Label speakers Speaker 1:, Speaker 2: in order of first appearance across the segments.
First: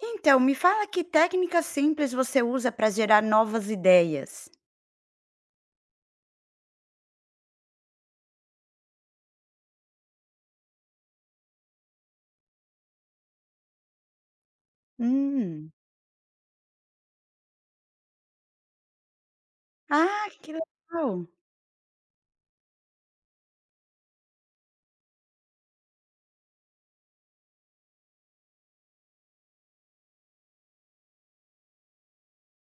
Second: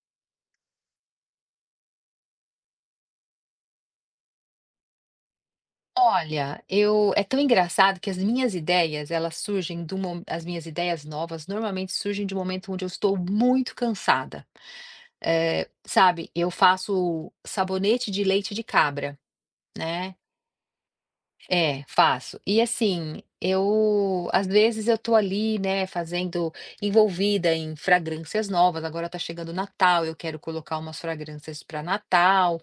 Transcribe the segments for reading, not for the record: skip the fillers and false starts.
Speaker 1: Então, me fala que técnica simples você usa para gerar novas ideias?
Speaker 2: Olha, eu é tão engraçado que as minhas ideias novas normalmente surgem de um momento onde eu estou muito cansada.
Speaker 1: Hum.
Speaker 2: Sabe, eu faço sabonete de leite de cabra, né.
Speaker 1: Ah, que legal.
Speaker 2: É, faço. E assim, eu às vezes eu tô ali, né, fazendo envolvida em fragrâncias novas. Agora tá chegando o Natal, eu quero colocar umas fragrâncias para Natal,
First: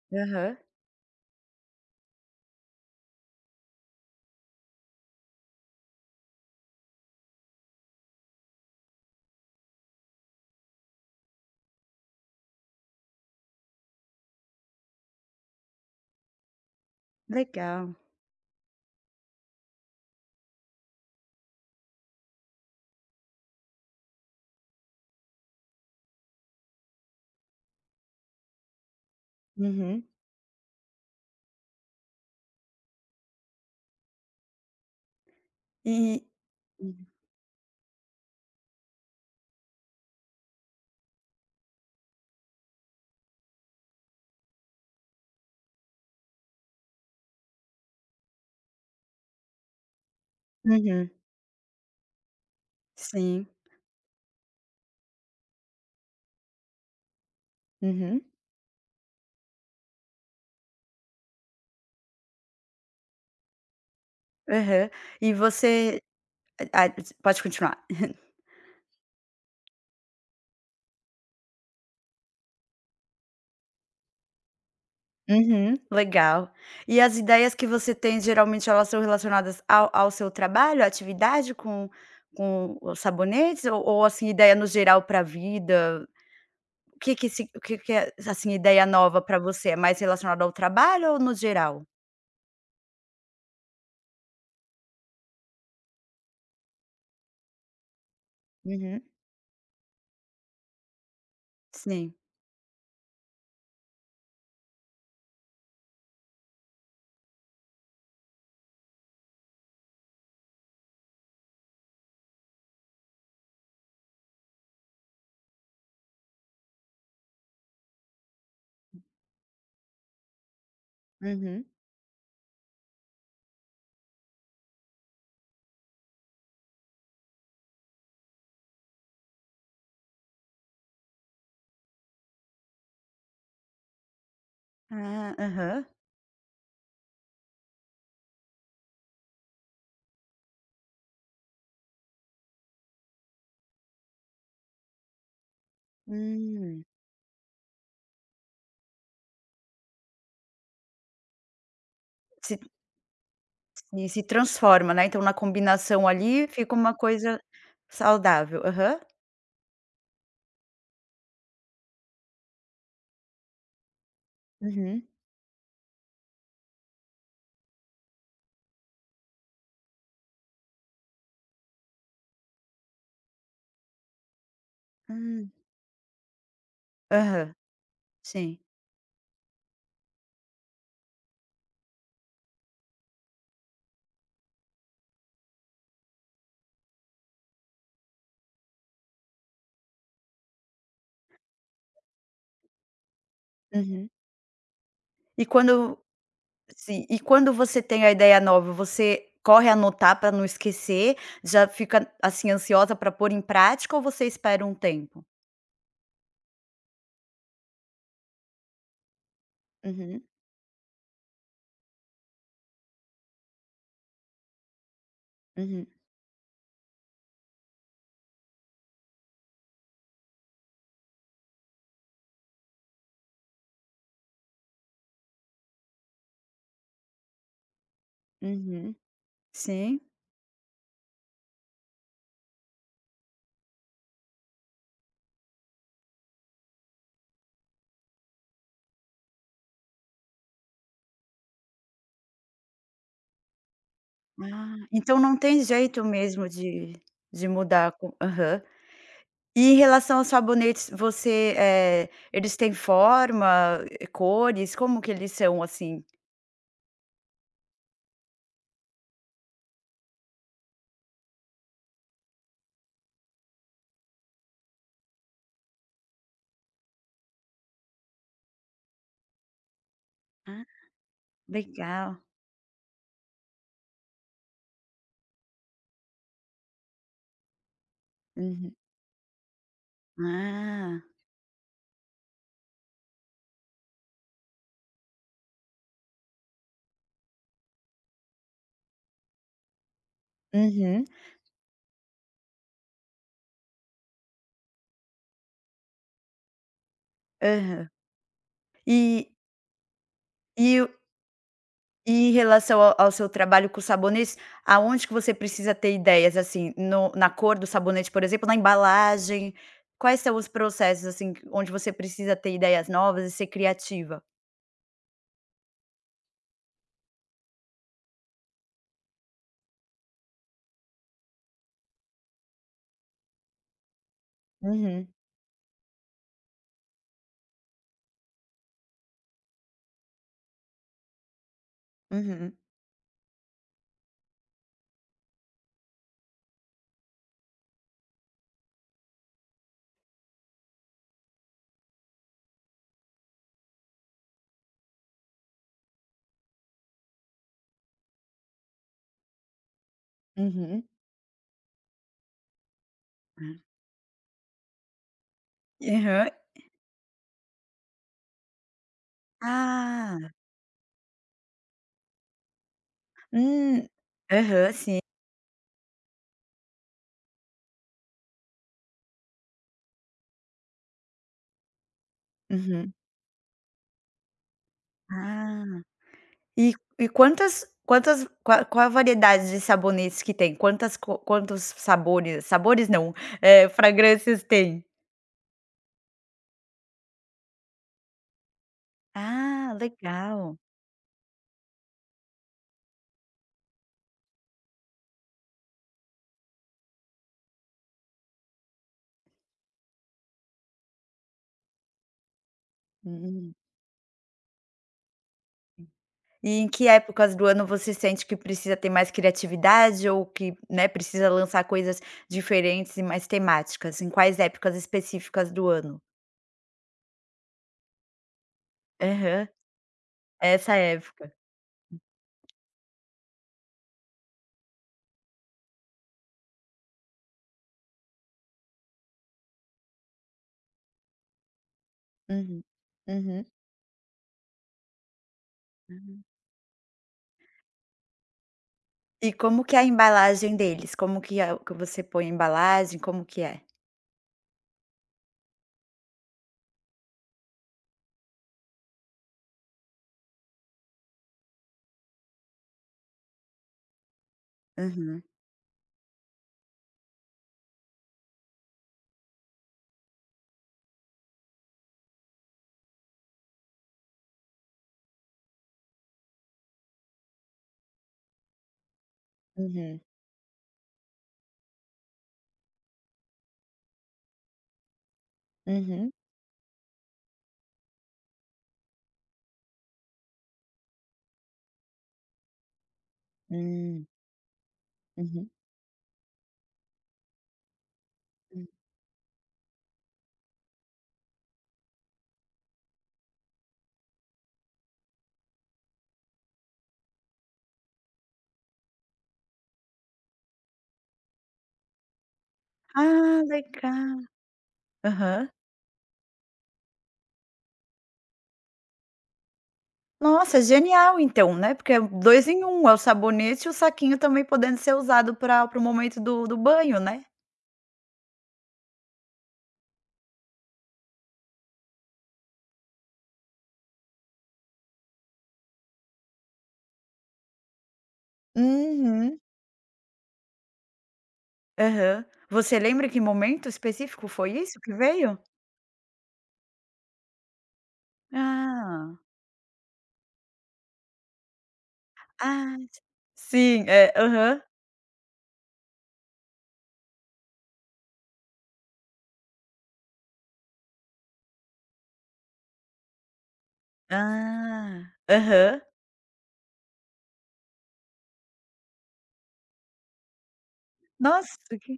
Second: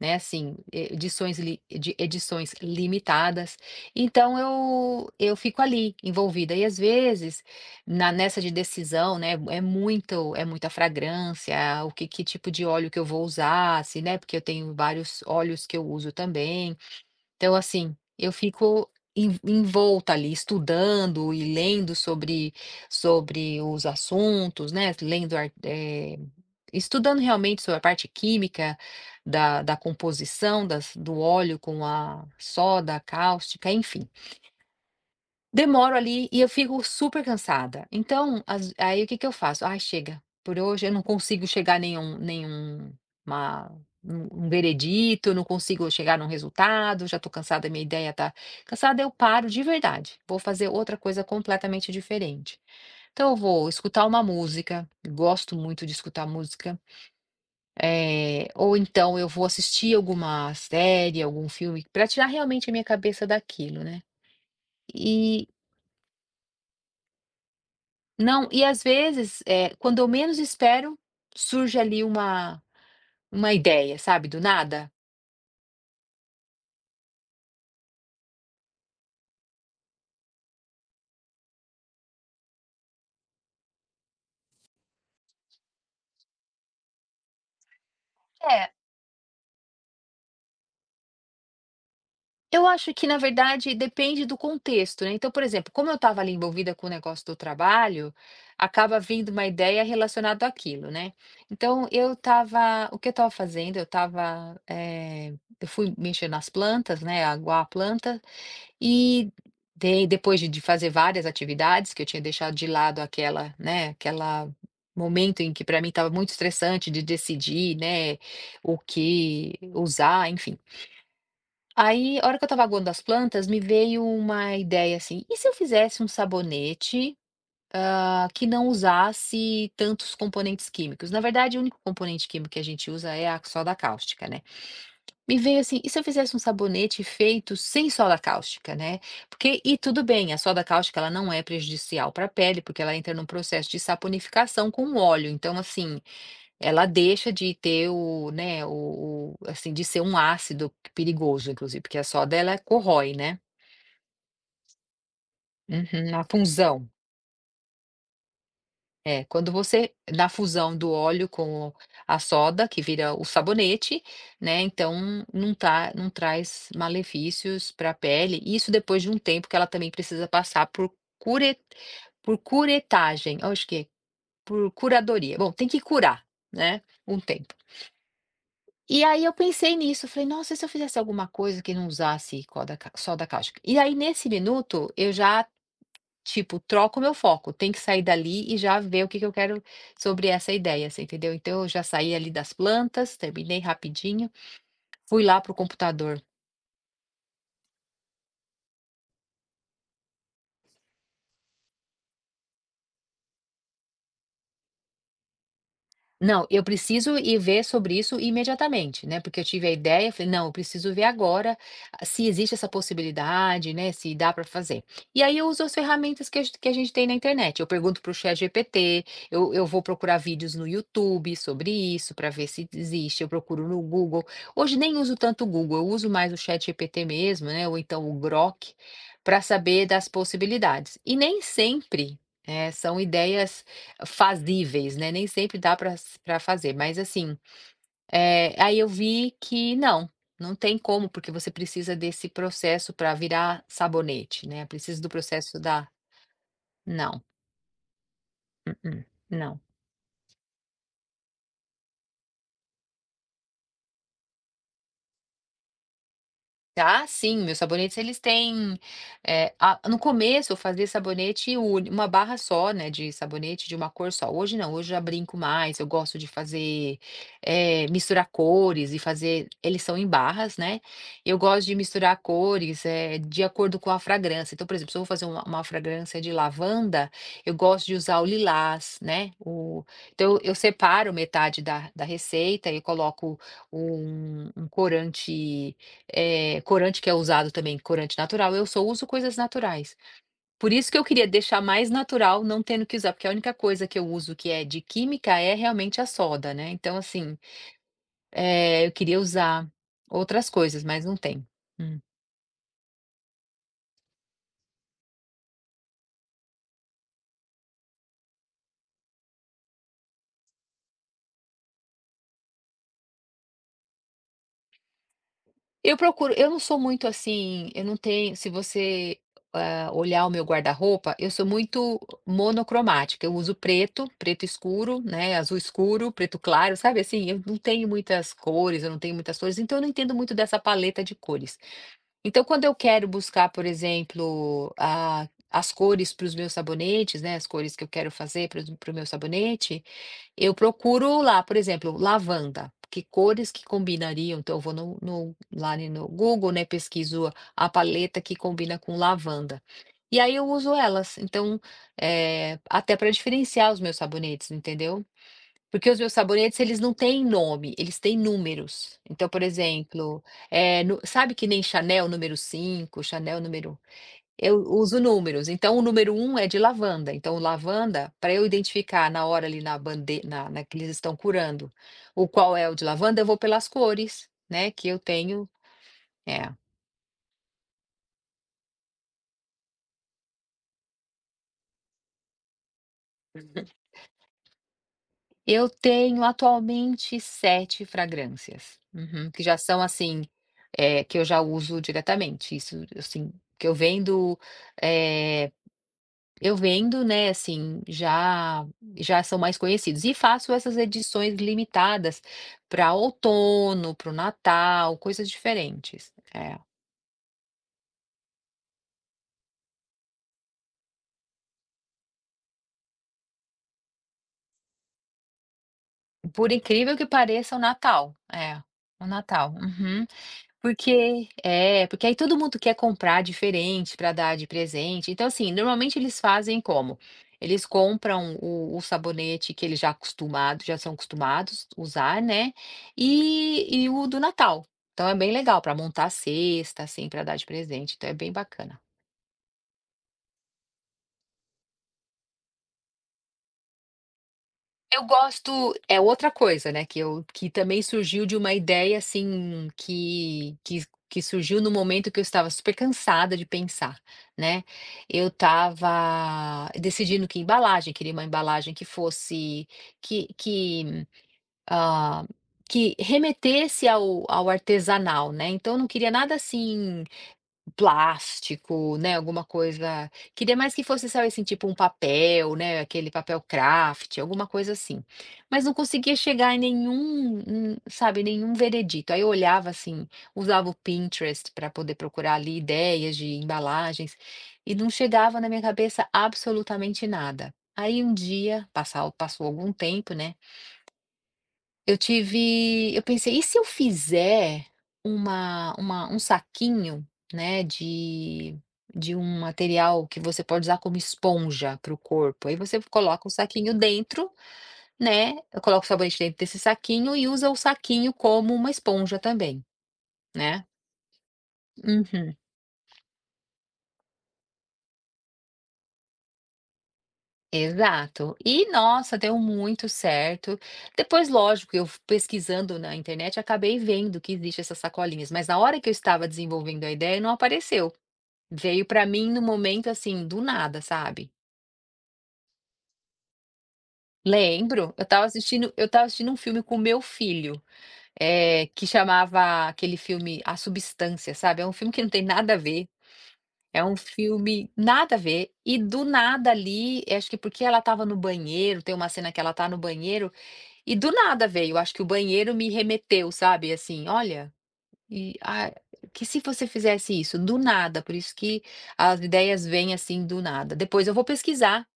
Speaker 2: né, assim,
Speaker 1: Aham.
Speaker 2: edições li de edições limitadas. Então eu fico ali, envolvida. E às vezes, na nessa de decisão, né, é muito é muita fragrância, o que que tipo de óleo que eu vou usar, se, né, porque eu tenho vários óleos que eu uso também. Então, assim,
Speaker 1: Legal.
Speaker 2: eu fico en envolta ali, estudando e lendo sobre os assuntos, né, estudando realmente sobre a parte química da
Speaker 1: Uhum.
Speaker 2: composição das do óleo com a soda cáustica, enfim.
Speaker 1: E
Speaker 2: Demoro ali e eu fico
Speaker 1: Hum.
Speaker 2: super cansada. Então, às aí o que que eu faço? "Ai, chega, por hoje eu não consigo chegar a nenhum nenhum uma um um veredito, não consigo chegar num resultado, já tô cansada, minha ideia tá cansada." Eu paro de verdade, vou fazer outra
Speaker 1: Uhum.
Speaker 2: coisa completamente diferente. Então eu
Speaker 1: Sim.
Speaker 2: vou escutar uma música, gosto muito de escutar música.
Speaker 1: Uhum.
Speaker 2: Ou então eu vou assistir alguma série, algum filme, para tirar realmente a minha cabeça daquilo, né.
Speaker 1: Aham. E
Speaker 2: E
Speaker 1: você ah, Pode continuar.
Speaker 2: Não, e às vezes, quando eu menos espero, surge ali uma ideia, sabe, do nada.
Speaker 1: Uhum. Legal. E as ideias que você tem, geralmente, elas são relacionadas ao seu trabalho, à atividade com os sabonetes ou assim, ideia no geral para a vida? O que que se O que que é, assim,
Speaker 2: É.
Speaker 1: ideia nova pra você? É mais relacionado ao trabalho ou no geral?
Speaker 2: Eu acho que na verdade depende do contexto, né. Então, por exemplo, como eu estava ali envolvida com o negócio do trabalho, acaba
Speaker 1: Uhum,
Speaker 2: vindo uma ideia relacionada àquilo, né. Então eu
Speaker 1: sim.
Speaker 2: estava o que eu estava fazendo, eu fui mexer nas plantas, né, aguar a planta. E dei Depois de fazer várias atividades, que eu tinha deixado de lado aquela, né, aquela momento em que para mim estava muito estressante de decidir, né, o que usar, enfim.
Speaker 1: Uhum.
Speaker 2: Aí, a hora que eu estava aguando as plantas, me veio uma ideia assim: "E se eu fizesse um sabonete, que não usasse tantos componentes químicos?" Na verdade, o único componente químico que a gente usa é a soda cáustica, né.
Speaker 1: Ah,
Speaker 2: Me veio assim,
Speaker 1: aham.
Speaker 2: e se eu fizesse um sabonete feito sem soda cáustica, né? Porque, e tudo bem, a soda cáustica ela não é prejudicial para a pele, porque ela entra num processo de saponificação com o óleo. Então, assim,
Speaker 1: Hum.
Speaker 2: ela deixa de ter o, né, assim, de ser um ácido perigoso, inclusive, porque a soda ela
Speaker 1: Se
Speaker 2: corrói, né?
Speaker 1: e se transforma, né, então na combinação
Speaker 2: Uhum, a
Speaker 1: ali fica
Speaker 2: função.
Speaker 1: uma coisa saudável. Aham.
Speaker 2: É, quando você na fusão do óleo com a soda, que vira o sabonete, né,
Speaker 1: Uhum.
Speaker 2: então não traz malefícios para a pele, isso depois de um tempo que ela também precisa passar cure por curetagem, eu acho que é, por curadoria. Bom,
Speaker 1: Hum.
Speaker 2: tem que curar, né, um tempo.
Speaker 1: Aham, sim.
Speaker 2: E aí eu pensei nisso, falei: "Nossa, e se eu fizesse alguma coisa que não usasse coda ca soda cáustica?" E aí nesse minuto eu já, tipo, troco o meu foco, tem que sair dali e já ver o que que eu quero sobre essa ideia, você entendeu? Então eu já saí ali das plantas, terminei
Speaker 1: Uhum.
Speaker 2: rapidinho, fui lá
Speaker 1: E
Speaker 2: para o
Speaker 1: quando
Speaker 2: computador.
Speaker 1: Sim, e quando você tem a ideia nova, você corre anotar pra não esquecer? Já fica, assim, ansiosa pra pôr em prática ou você espera um tempo?
Speaker 2: Não, eu preciso ir ver sobre isso imediatamente, né, porque eu tive a ideia,
Speaker 1: Uhum,
Speaker 2: falei: "Não, eu preciso ver agora, se existe essa possibilidade, né, se dá para fazer." E aí eu uso as
Speaker 1: uhum,
Speaker 2: ferramentas que a gente tem na internet, eu pergunto para o ChatGPT, eu vou procurar vídeos no YouTube sobre isso para ver se existe, eu procuro no Google. Hoje nem uso tanto o Google, eu uso mais o ChatGPT mesmo, né, ou então o Grok,
Speaker 1: uhum.
Speaker 2: para saber
Speaker 1: Sim.
Speaker 2: das possibilidades. E nem sempre, são ideias fazíveis, né, nem sempre dá para fazer, mas assim, aí eu vi que não, não tem como, porque você precisa desse processo para virar sabonete, né,
Speaker 1: Ah,
Speaker 2: precisa do
Speaker 1: então não
Speaker 2: processo
Speaker 1: tem
Speaker 2: da.
Speaker 1: jeito mesmo de
Speaker 2: Não,
Speaker 1: de mudar com. Aham.
Speaker 2: mm-mm, não.
Speaker 1: E em relação aos sabonetes, eles têm forma, cores, como que eles são, assim?
Speaker 2: Ah, sim, meus sabonetes eles têm, a no começo eu fazia sabonete uni uma barra só, né, de sabonete de uma cor só. Hoje não, hoje eu já brinco mais, eu gosto de fazer, misturar cores, e fazer, eles são em barras,
Speaker 1: Ah,
Speaker 2: né, eu gosto de misturar
Speaker 1: legal.
Speaker 2: cores, de acordo com a fragrância. Então, por exemplo, se eu vou fazer uma fragrância de lavanda, eu gosto de usar o
Speaker 1: Uhum.
Speaker 2: lilás, né. o Então eu
Speaker 1: Ah.
Speaker 2: separo metade da receita e coloco um corante, corante que é usado também, corante natural, eu só uso coisas naturais. Por isso que eu
Speaker 1: Uhum.
Speaker 2: queria deixar mais natural, não tendo que usar, porque a única coisa que eu uso que é de química é realmente a soda, né. Então assim,
Speaker 1: Aham.
Speaker 2: eu queria
Speaker 1: E
Speaker 2: usar outras
Speaker 1: e
Speaker 2: coisas,
Speaker 1: o
Speaker 2: mas não tem. Hum.
Speaker 1: e em relação ao seu trabalho com sabonetes, aonde que você precisa ter ideias, assim, no na cor do sabonete, por exemplo, na embalagem? Quais são os processos, assim, onde você precisa ter ideias novas e ser criativa?
Speaker 2: Eu não sou muito assim, eu não tenho se você, olhar o meu guarda-roupa, eu sou muito monocromática, eu uso preto, preto escuro,
Speaker 1: Uhum,
Speaker 2: né, azul escuro, preto claro, sabe assim? Eu não tenho muitas cores, eu não tenho muitas cores, então eu não entendo muito dessa paleta de cores. Então,
Speaker 1: uhum,
Speaker 2: quando eu quero buscar, por exemplo, a as cores para os meus sabonetes, né, as cores que eu quero fazer para o meu sabonete, eu procuro lá, por exemplo, lavanda. Que cores que combinariam? Então, eu vou no Google, né, pesquiso a paleta que combina com lavanda. E aí eu uso
Speaker 1: uhum.
Speaker 2: elas. Então, até para
Speaker 1: Hã.
Speaker 2: diferenciar os meus sabonetes, entendeu? Porque os meus
Speaker 1: Aham.
Speaker 2: sabonetes eles não têm nome, eles têm números. Então, por exemplo,
Speaker 1: Ah!
Speaker 2: nu sabe que nem Chanel número cinco. Chanel número
Speaker 1: Hum.
Speaker 2: Eu
Speaker 1: Aham,
Speaker 2: uso
Speaker 1: sim.
Speaker 2: números, então o número um é de lavanda, então o lavanda, para eu identificar na hora ali na bande na na que eles estão curando, o qual é o de
Speaker 1: Uhum.
Speaker 2: lavanda, eu vou pelas cores, né, que eu tenho.
Speaker 1: Ah.
Speaker 2: É.
Speaker 1: E e quantas quantas qua qual a variedade de sabonetes que tem? Quantas co quantos sabores, sabores não, fragrâncias tem?
Speaker 2: Eu tenho atualmente 7 fragrâncias. Uhum, que já
Speaker 1: Ah,
Speaker 2: são assim,
Speaker 1: legal.
Speaker 2: que eu já uso diretamente, isso assim, que eu vendo, eh, eu vendo, né, assim, já são mais conhecidos. E faço essas edições limitadas para
Speaker 1: Hum.
Speaker 2: outono, para o Natal, coisas diferentes. É.
Speaker 1: E em que épocas do ano você sente que precisa ter mais criatividade ou que, né, precisa lançar coisas diferentes e mais temáticas? Em quais épocas específicas do ano?
Speaker 2: Por incrível que pareça, o Natal. É, o
Speaker 1: Aham.
Speaker 2: Natal. Uhum.
Speaker 1: Essa
Speaker 2: Porque
Speaker 1: época.
Speaker 2: é, porque aí todo mundo quer comprar diferente para dar de presente. Então, assim, normalmente eles fazem como? Eles compram o sabonete que eles já são acostumados usar, né?
Speaker 1: Uhum, uhum.
Speaker 2: E o do Natal. Então é bem legal para montar a
Speaker 1: Uhum.
Speaker 2: cesta, assim, para dar de presente. Então é bem bacana.
Speaker 1: E como que é a embalagem deles? Como que é o que você põe a embalagem, como que é?
Speaker 2: Eu gosto é outra coisa, né, que também surgiu de uma ideia, assim, que surgiu no momento que eu estava super cansada de pensar, né.
Speaker 1: Uhum,
Speaker 2: Eu estava decidindo que embalagem, queria uma embalagem que fosse que, ah, que remetesse ao artesanal, né, então eu não queria nada assim plástico, né, alguma
Speaker 1: uhum,
Speaker 2: coisa queria mais que fosse, sabe, assim, tipo um papel, né, aquele papel craft, alguma coisa assim. Mas não
Speaker 1: uhum,
Speaker 2: conseguia chegar em nenhum, sabe, nenhum veredito. Aí eu olhava, assim, usava o Pinterest para poder procurar ali ideias de
Speaker 1: hum,
Speaker 2: embalagens, e não chegava na
Speaker 1: uhum.
Speaker 2: minha cabeça absolutamente nada. Aí um dia,
Speaker 1: Hum.
Speaker 2: passar passou algum tempo, né, eu pensei: "E se eu fizer uma um saquinho, né, de um material que você pode usar como esponja para o corpo?" Aí você coloca o
Speaker 1: Ah,
Speaker 2: saquinho
Speaker 1: legal.
Speaker 2: dentro, né,
Speaker 1: Aham.
Speaker 2: coloca o sabonete dentro desse saquinho e usa o saquinho como uma esponja também,
Speaker 1: Nossa,
Speaker 2: né.
Speaker 1: genial então, né, porque é
Speaker 2: Uhum.
Speaker 1: 2 em um, é o sabonete e o saquinho também podendo ser usado para o momento do banho, né?
Speaker 2: Exato. E nossa, deu muito certo. Depois, lógico, eu pesquisando na internet, acabei vendo que existe essas sacolinhas, mas na hora que eu estava desenvolvendo a ideia, não apareceu. Veio pra mim
Speaker 1: Uhum,
Speaker 2: no momento, assim, do nada, sabe.
Speaker 1: aham. Você lembra que momento específico foi isso
Speaker 2: Lembro,
Speaker 1: que
Speaker 2: eu estava
Speaker 1: veio?
Speaker 2: assistindo eu estava assistindo um filme com meu filho, que
Speaker 1: Ah,
Speaker 2: chamava aquele filme A Substância, sabe. É um filme que não tem nada a
Speaker 1: ah,
Speaker 2: ver, é
Speaker 1: sim,
Speaker 2: um
Speaker 1: é, aham.
Speaker 2: filme nada a ver, e do nada ali, acho que porque ela estava no banheiro, tem uma cena que ela tá no banheiro, e do nada veio, acho que o banheiro me remeteu, sabe, assim: "Olha,
Speaker 1: Ah,
Speaker 2: e ah,
Speaker 1: aham.
Speaker 2: que se você fizesse isso?" Do nada, por isso que as ideias vêm, assim, do nada. Depois eu vou
Speaker 1: Nossa,
Speaker 2: pesquisar.
Speaker 1: que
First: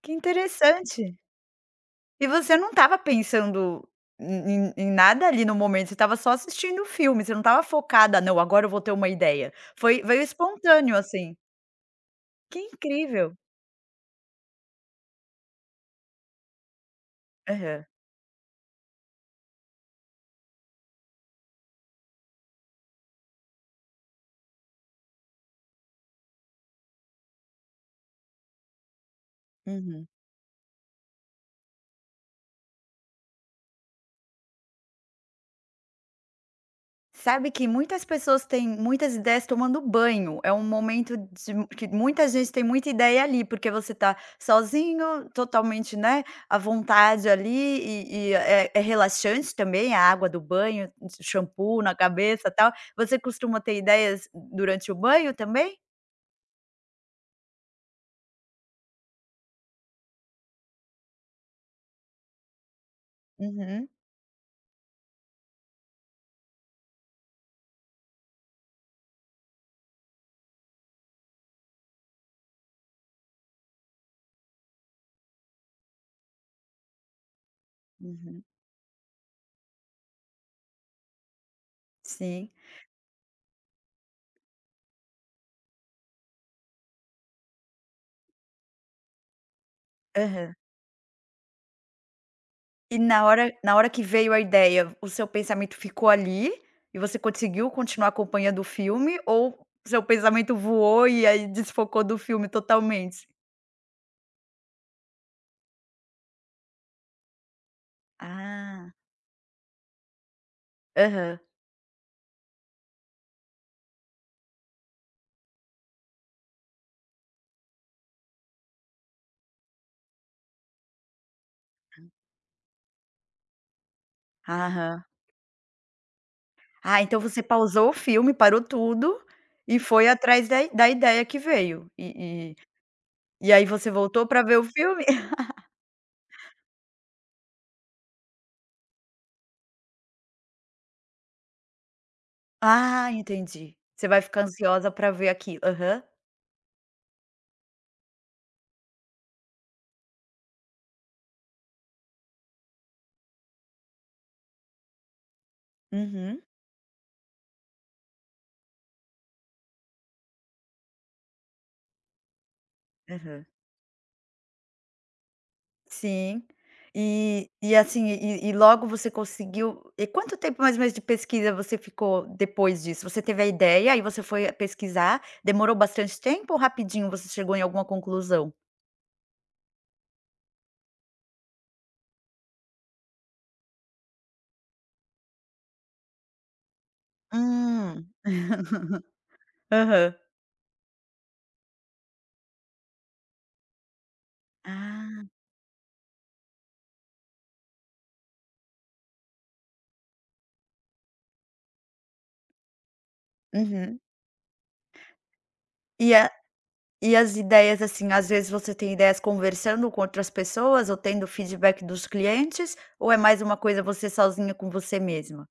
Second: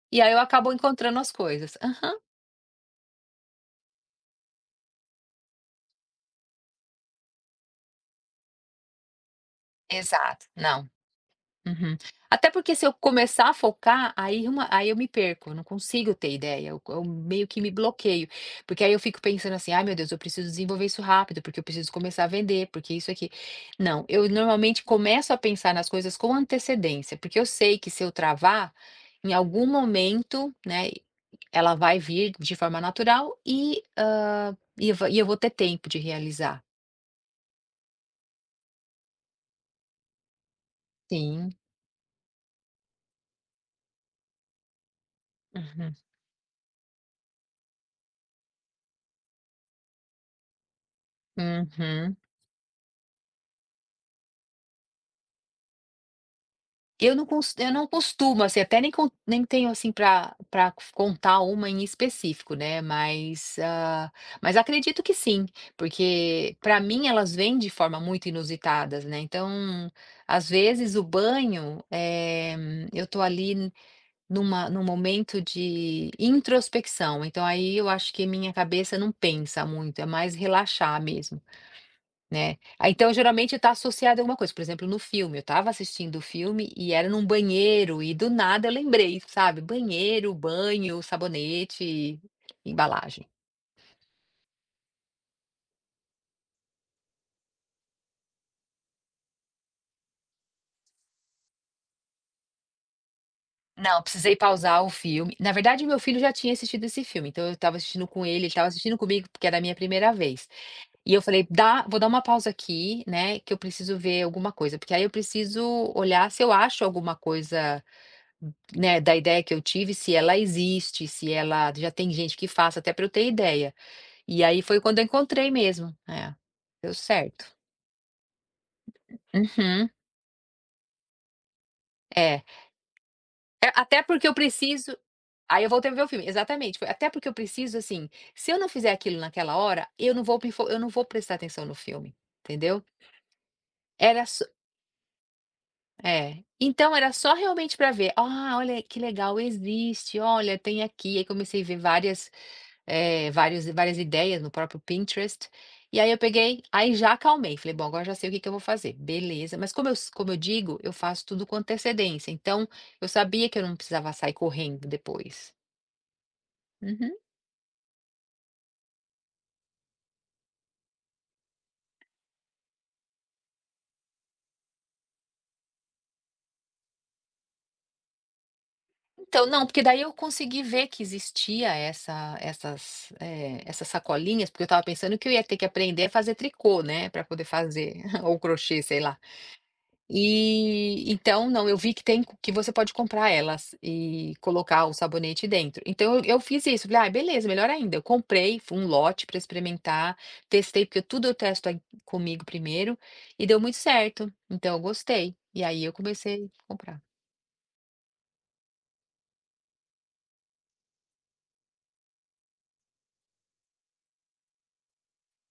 Speaker 1: que
Speaker 2: E aí eu acabo
Speaker 1: interessante.
Speaker 2: encontrando as coisas. Hã,
Speaker 1: E você não estava pensando em nada ali no momento, você estava só assistindo o filme, você não estava focada: "Não, agora eu vou ter uma ideia". Foi Veio
Speaker 2: exato, não.
Speaker 1: espontâneo, assim.
Speaker 2: Uhum. Até
Speaker 1: Que
Speaker 2: porque se eu
Speaker 1: incrível.
Speaker 2: começar a focar, aí eu me perco, eu não consigo ter ideia, eu meio que me
Speaker 1: Aham.
Speaker 2: bloqueio, porque aí eu fico pensando assim: "Ai meu Deus, eu preciso desenvolver isso rápido, porque eu preciso começar a vender, porque isso aqui." Não, eu normalmente começo a pensar nas coisas com antecedência, porque eu sei que se eu travar, em algum
Speaker 1: Uhum.
Speaker 2: momento, né, ela vai vir de forma natural e, e eu va e eu vou ter tempo de realizar.
Speaker 1: Sabe que muitas pessoas têm muitas ideias tomando banho. É um momento
Speaker 2: Sim.
Speaker 1: de que muita gente tem muita ideia ali, porque você tá sozinho,
Speaker 2: Uhum.
Speaker 1: totalmente, né, à vontade ali e é é relaxante também a água do banho, shampoo na
Speaker 2: Uhum.
Speaker 1: cabeça, tal. Você costuma ter ideias durante o banho também?
Speaker 2: Eu não costumo, assim, até nem tenho, assim, para contar uma em específico, né, mas,
Speaker 1: Uhum,
Speaker 2: mas acredito que sim, porque para mim elas vêm de forma muito inusitadas, né, então, às vezes o banho, eu tô ali num momento de introspecção, então aí eu acho que
Speaker 1: uhum.
Speaker 2: minha cabeça não pensa muito, é mais relaxar mesmo.
Speaker 1: Sim.
Speaker 2: Né. Ah, então geralmente está associado a alguma coisa, por exemplo, no filme, eu estava assistindo o filme e era num banheiro e do nada eu lembrei, sabe, banheiro,
Speaker 1: Aham.
Speaker 2: banho, sabonete,
Speaker 1: E na
Speaker 2: embalagem.
Speaker 1: hora na hora que veio a ideia, o seu pensamento ficou ali, e você conseguiu continuar acompanhando o filme ou seu pensamento voou e aí desfocou do filme totalmente?
Speaker 2: Não, precisei pausar o filme. Na verdade, meu filho já tinha assistido esse filme, então eu estava assistindo com ele, ele estava
Speaker 1: Ah,
Speaker 2: assistindo comigo, porque era a minha primeira vez. E eu
Speaker 1: aham,
Speaker 2: falei: "Dá Vou dar uma pausa aqui, né, que eu preciso ver alguma coisa", porque aí eu preciso olhar se eu acho alguma coisa, né, da ideia que eu tive, se ela existe, se ela já tem gente que faça, até para eu ter ideia. E aí foi quando
Speaker 1: aham.
Speaker 2: eu encontrei mesmo. É, deu
Speaker 1: Ah, então você
Speaker 2: certo.
Speaker 1: pausou o filme, parou tudo e
Speaker 2: Uhum,
Speaker 1: foi atrás da ideia que veio
Speaker 2: é.
Speaker 1: e aí
Speaker 2: É,
Speaker 1: você
Speaker 2: até
Speaker 1: voltou
Speaker 2: porque eu
Speaker 1: pra ver o
Speaker 2: preciso,
Speaker 1: filme?
Speaker 2: aí eu voltei a ver o filme, exatamente, foi até porque eu preciso, assim, se eu não fizer aquilo naquela hora, eu não vou me fo eu não vou prestar atenção no filme, entendeu?
Speaker 1: Ah, entendi. Você vai
Speaker 2: Era
Speaker 1: ficar
Speaker 2: só
Speaker 1: ansiosa pra ver aquilo. Aham.
Speaker 2: É. Então era só realmente para ver: "Ah, olha que legal, existe, olha, tem aqui". Aí comecei a ver várias. Vários Várias ideias no próprio Pinterest, e aí eu
Speaker 1: Uhum.
Speaker 2: peguei, aí já acalmei, falei: "Bom, agora já sei o que que eu vou fazer, beleza", mas como eu digo, eu faço tudo com antecedência, então eu
Speaker 1: Aham.
Speaker 2: sabia que eu não precisava sair correndo depois.
Speaker 1: Sim.
Speaker 2: Uhum.
Speaker 1: E assim, e logo você conseguiu e quanto tempo mais ou menos de pesquisa você ficou depois disso? Você teve a ideia, aí você foi pesquisar, demorou bastante tempo ou rapidinho você chegou em alguma conclusão?
Speaker 2: Então não, porque daí eu consegui ver que existia essa essas, essas sacolinhas, porque eu estava pensando que eu ia ter que aprender a fazer tricô, né, para poder fazer
Speaker 1: Hum.
Speaker 2: ou crochê, sei lá.
Speaker 1: Aham.
Speaker 2: E então não, eu vi que que você pode comprar elas e colocar o
Speaker 1: Ah.
Speaker 2: sabonete dentro. Então eu fiz isso, falei: "Ah, beleza, melhor ainda". Eu comprei um lote para experimentar, testei, porque tudo eu testo ai comigo primeiro, e deu muito
Speaker 1: Uhum.
Speaker 2: certo, então eu gostei. E aí eu
Speaker 1: E a
Speaker 2: comecei a comprar.
Speaker 1: e as ideias, assim, às vezes você tem ideias conversando com outras pessoas ou tendo feedback dos clientes, ou é mais uma coisa você sozinha com você mesma?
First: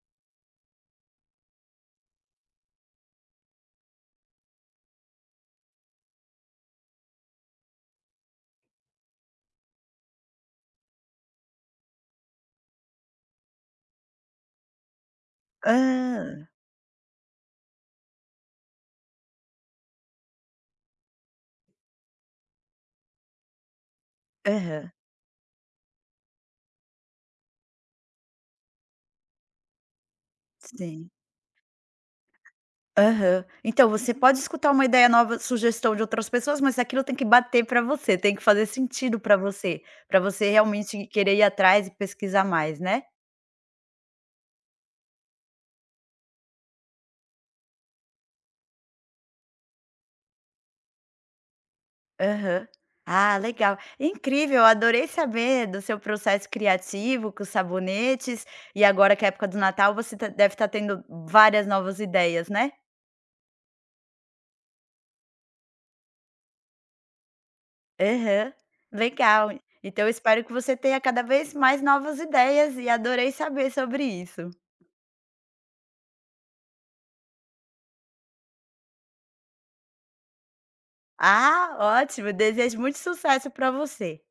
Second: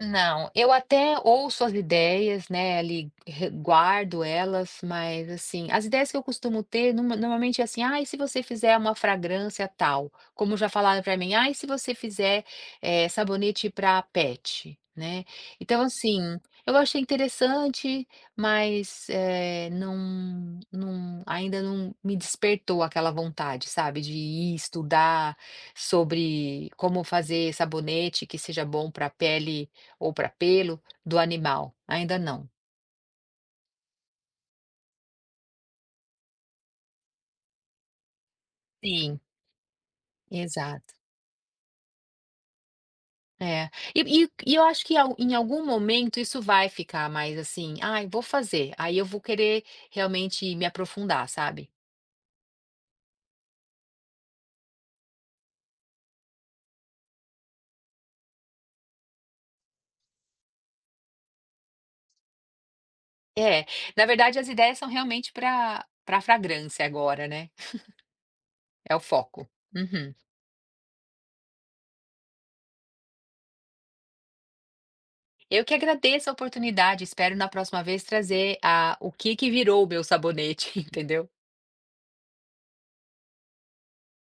Speaker 2: Não, eu até ouço as ideias, né, ali re guardo elas, mas assim, as ideias que eu costumo ter normalmente é assim: "Ah, e se você fizer uma fragrância tal?", como já falaram para mim: "Ah, e se você fizer, sabonete para pet?", né. Então
Speaker 1: ah
Speaker 2: assim, eu achei interessante, mas, não ainda não me despertou aquela vontade, sabe, de ir
Speaker 1: Aham.
Speaker 2: estudar sobre como fazer sabonete que seja bom para a pele ou para pelo
Speaker 1: Sim.
Speaker 2: do animal? Ainda não.
Speaker 1: Aham. Então você pode escutar uma ideia nova, sugestão de outras pessoas, mas aquilo tem que bater para você, tem que fazer
Speaker 2: Sim.
Speaker 1: sentido para você
Speaker 2: Exato.
Speaker 1: realmente querer ir atrás e pesquisar mais, né?
Speaker 2: É. E eu acho que al em algum momento isso vai ficar mais assim: "Ai, vou fazer", aí eu vou querer realmente me aprofundar, sabe.
Speaker 1: Aham. Ah, legal. Incrível, eu adorei saber do seu processo criativo com os sabonetes, e agora que é a época do Natal você tá deve estar tendo várias novas ideias, né?
Speaker 2: É, na verdade as ideias são realmente para fragrância agora, né,
Speaker 1: Aham.
Speaker 2: é o foco.
Speaker 1: Legal. Então eu
Speaker 2: Uhum.
Speaker 1: espero que você tenha cada vez mais novas ideias e adorei saber sobre isso.
Speaker 2: Eu que agradeço a oportunidade, espero na próxima vez trazer a o que que virou o meu sabonete, entendeu.
Speaker 1: Ah, ótimo. Desejo muito sucesso para você.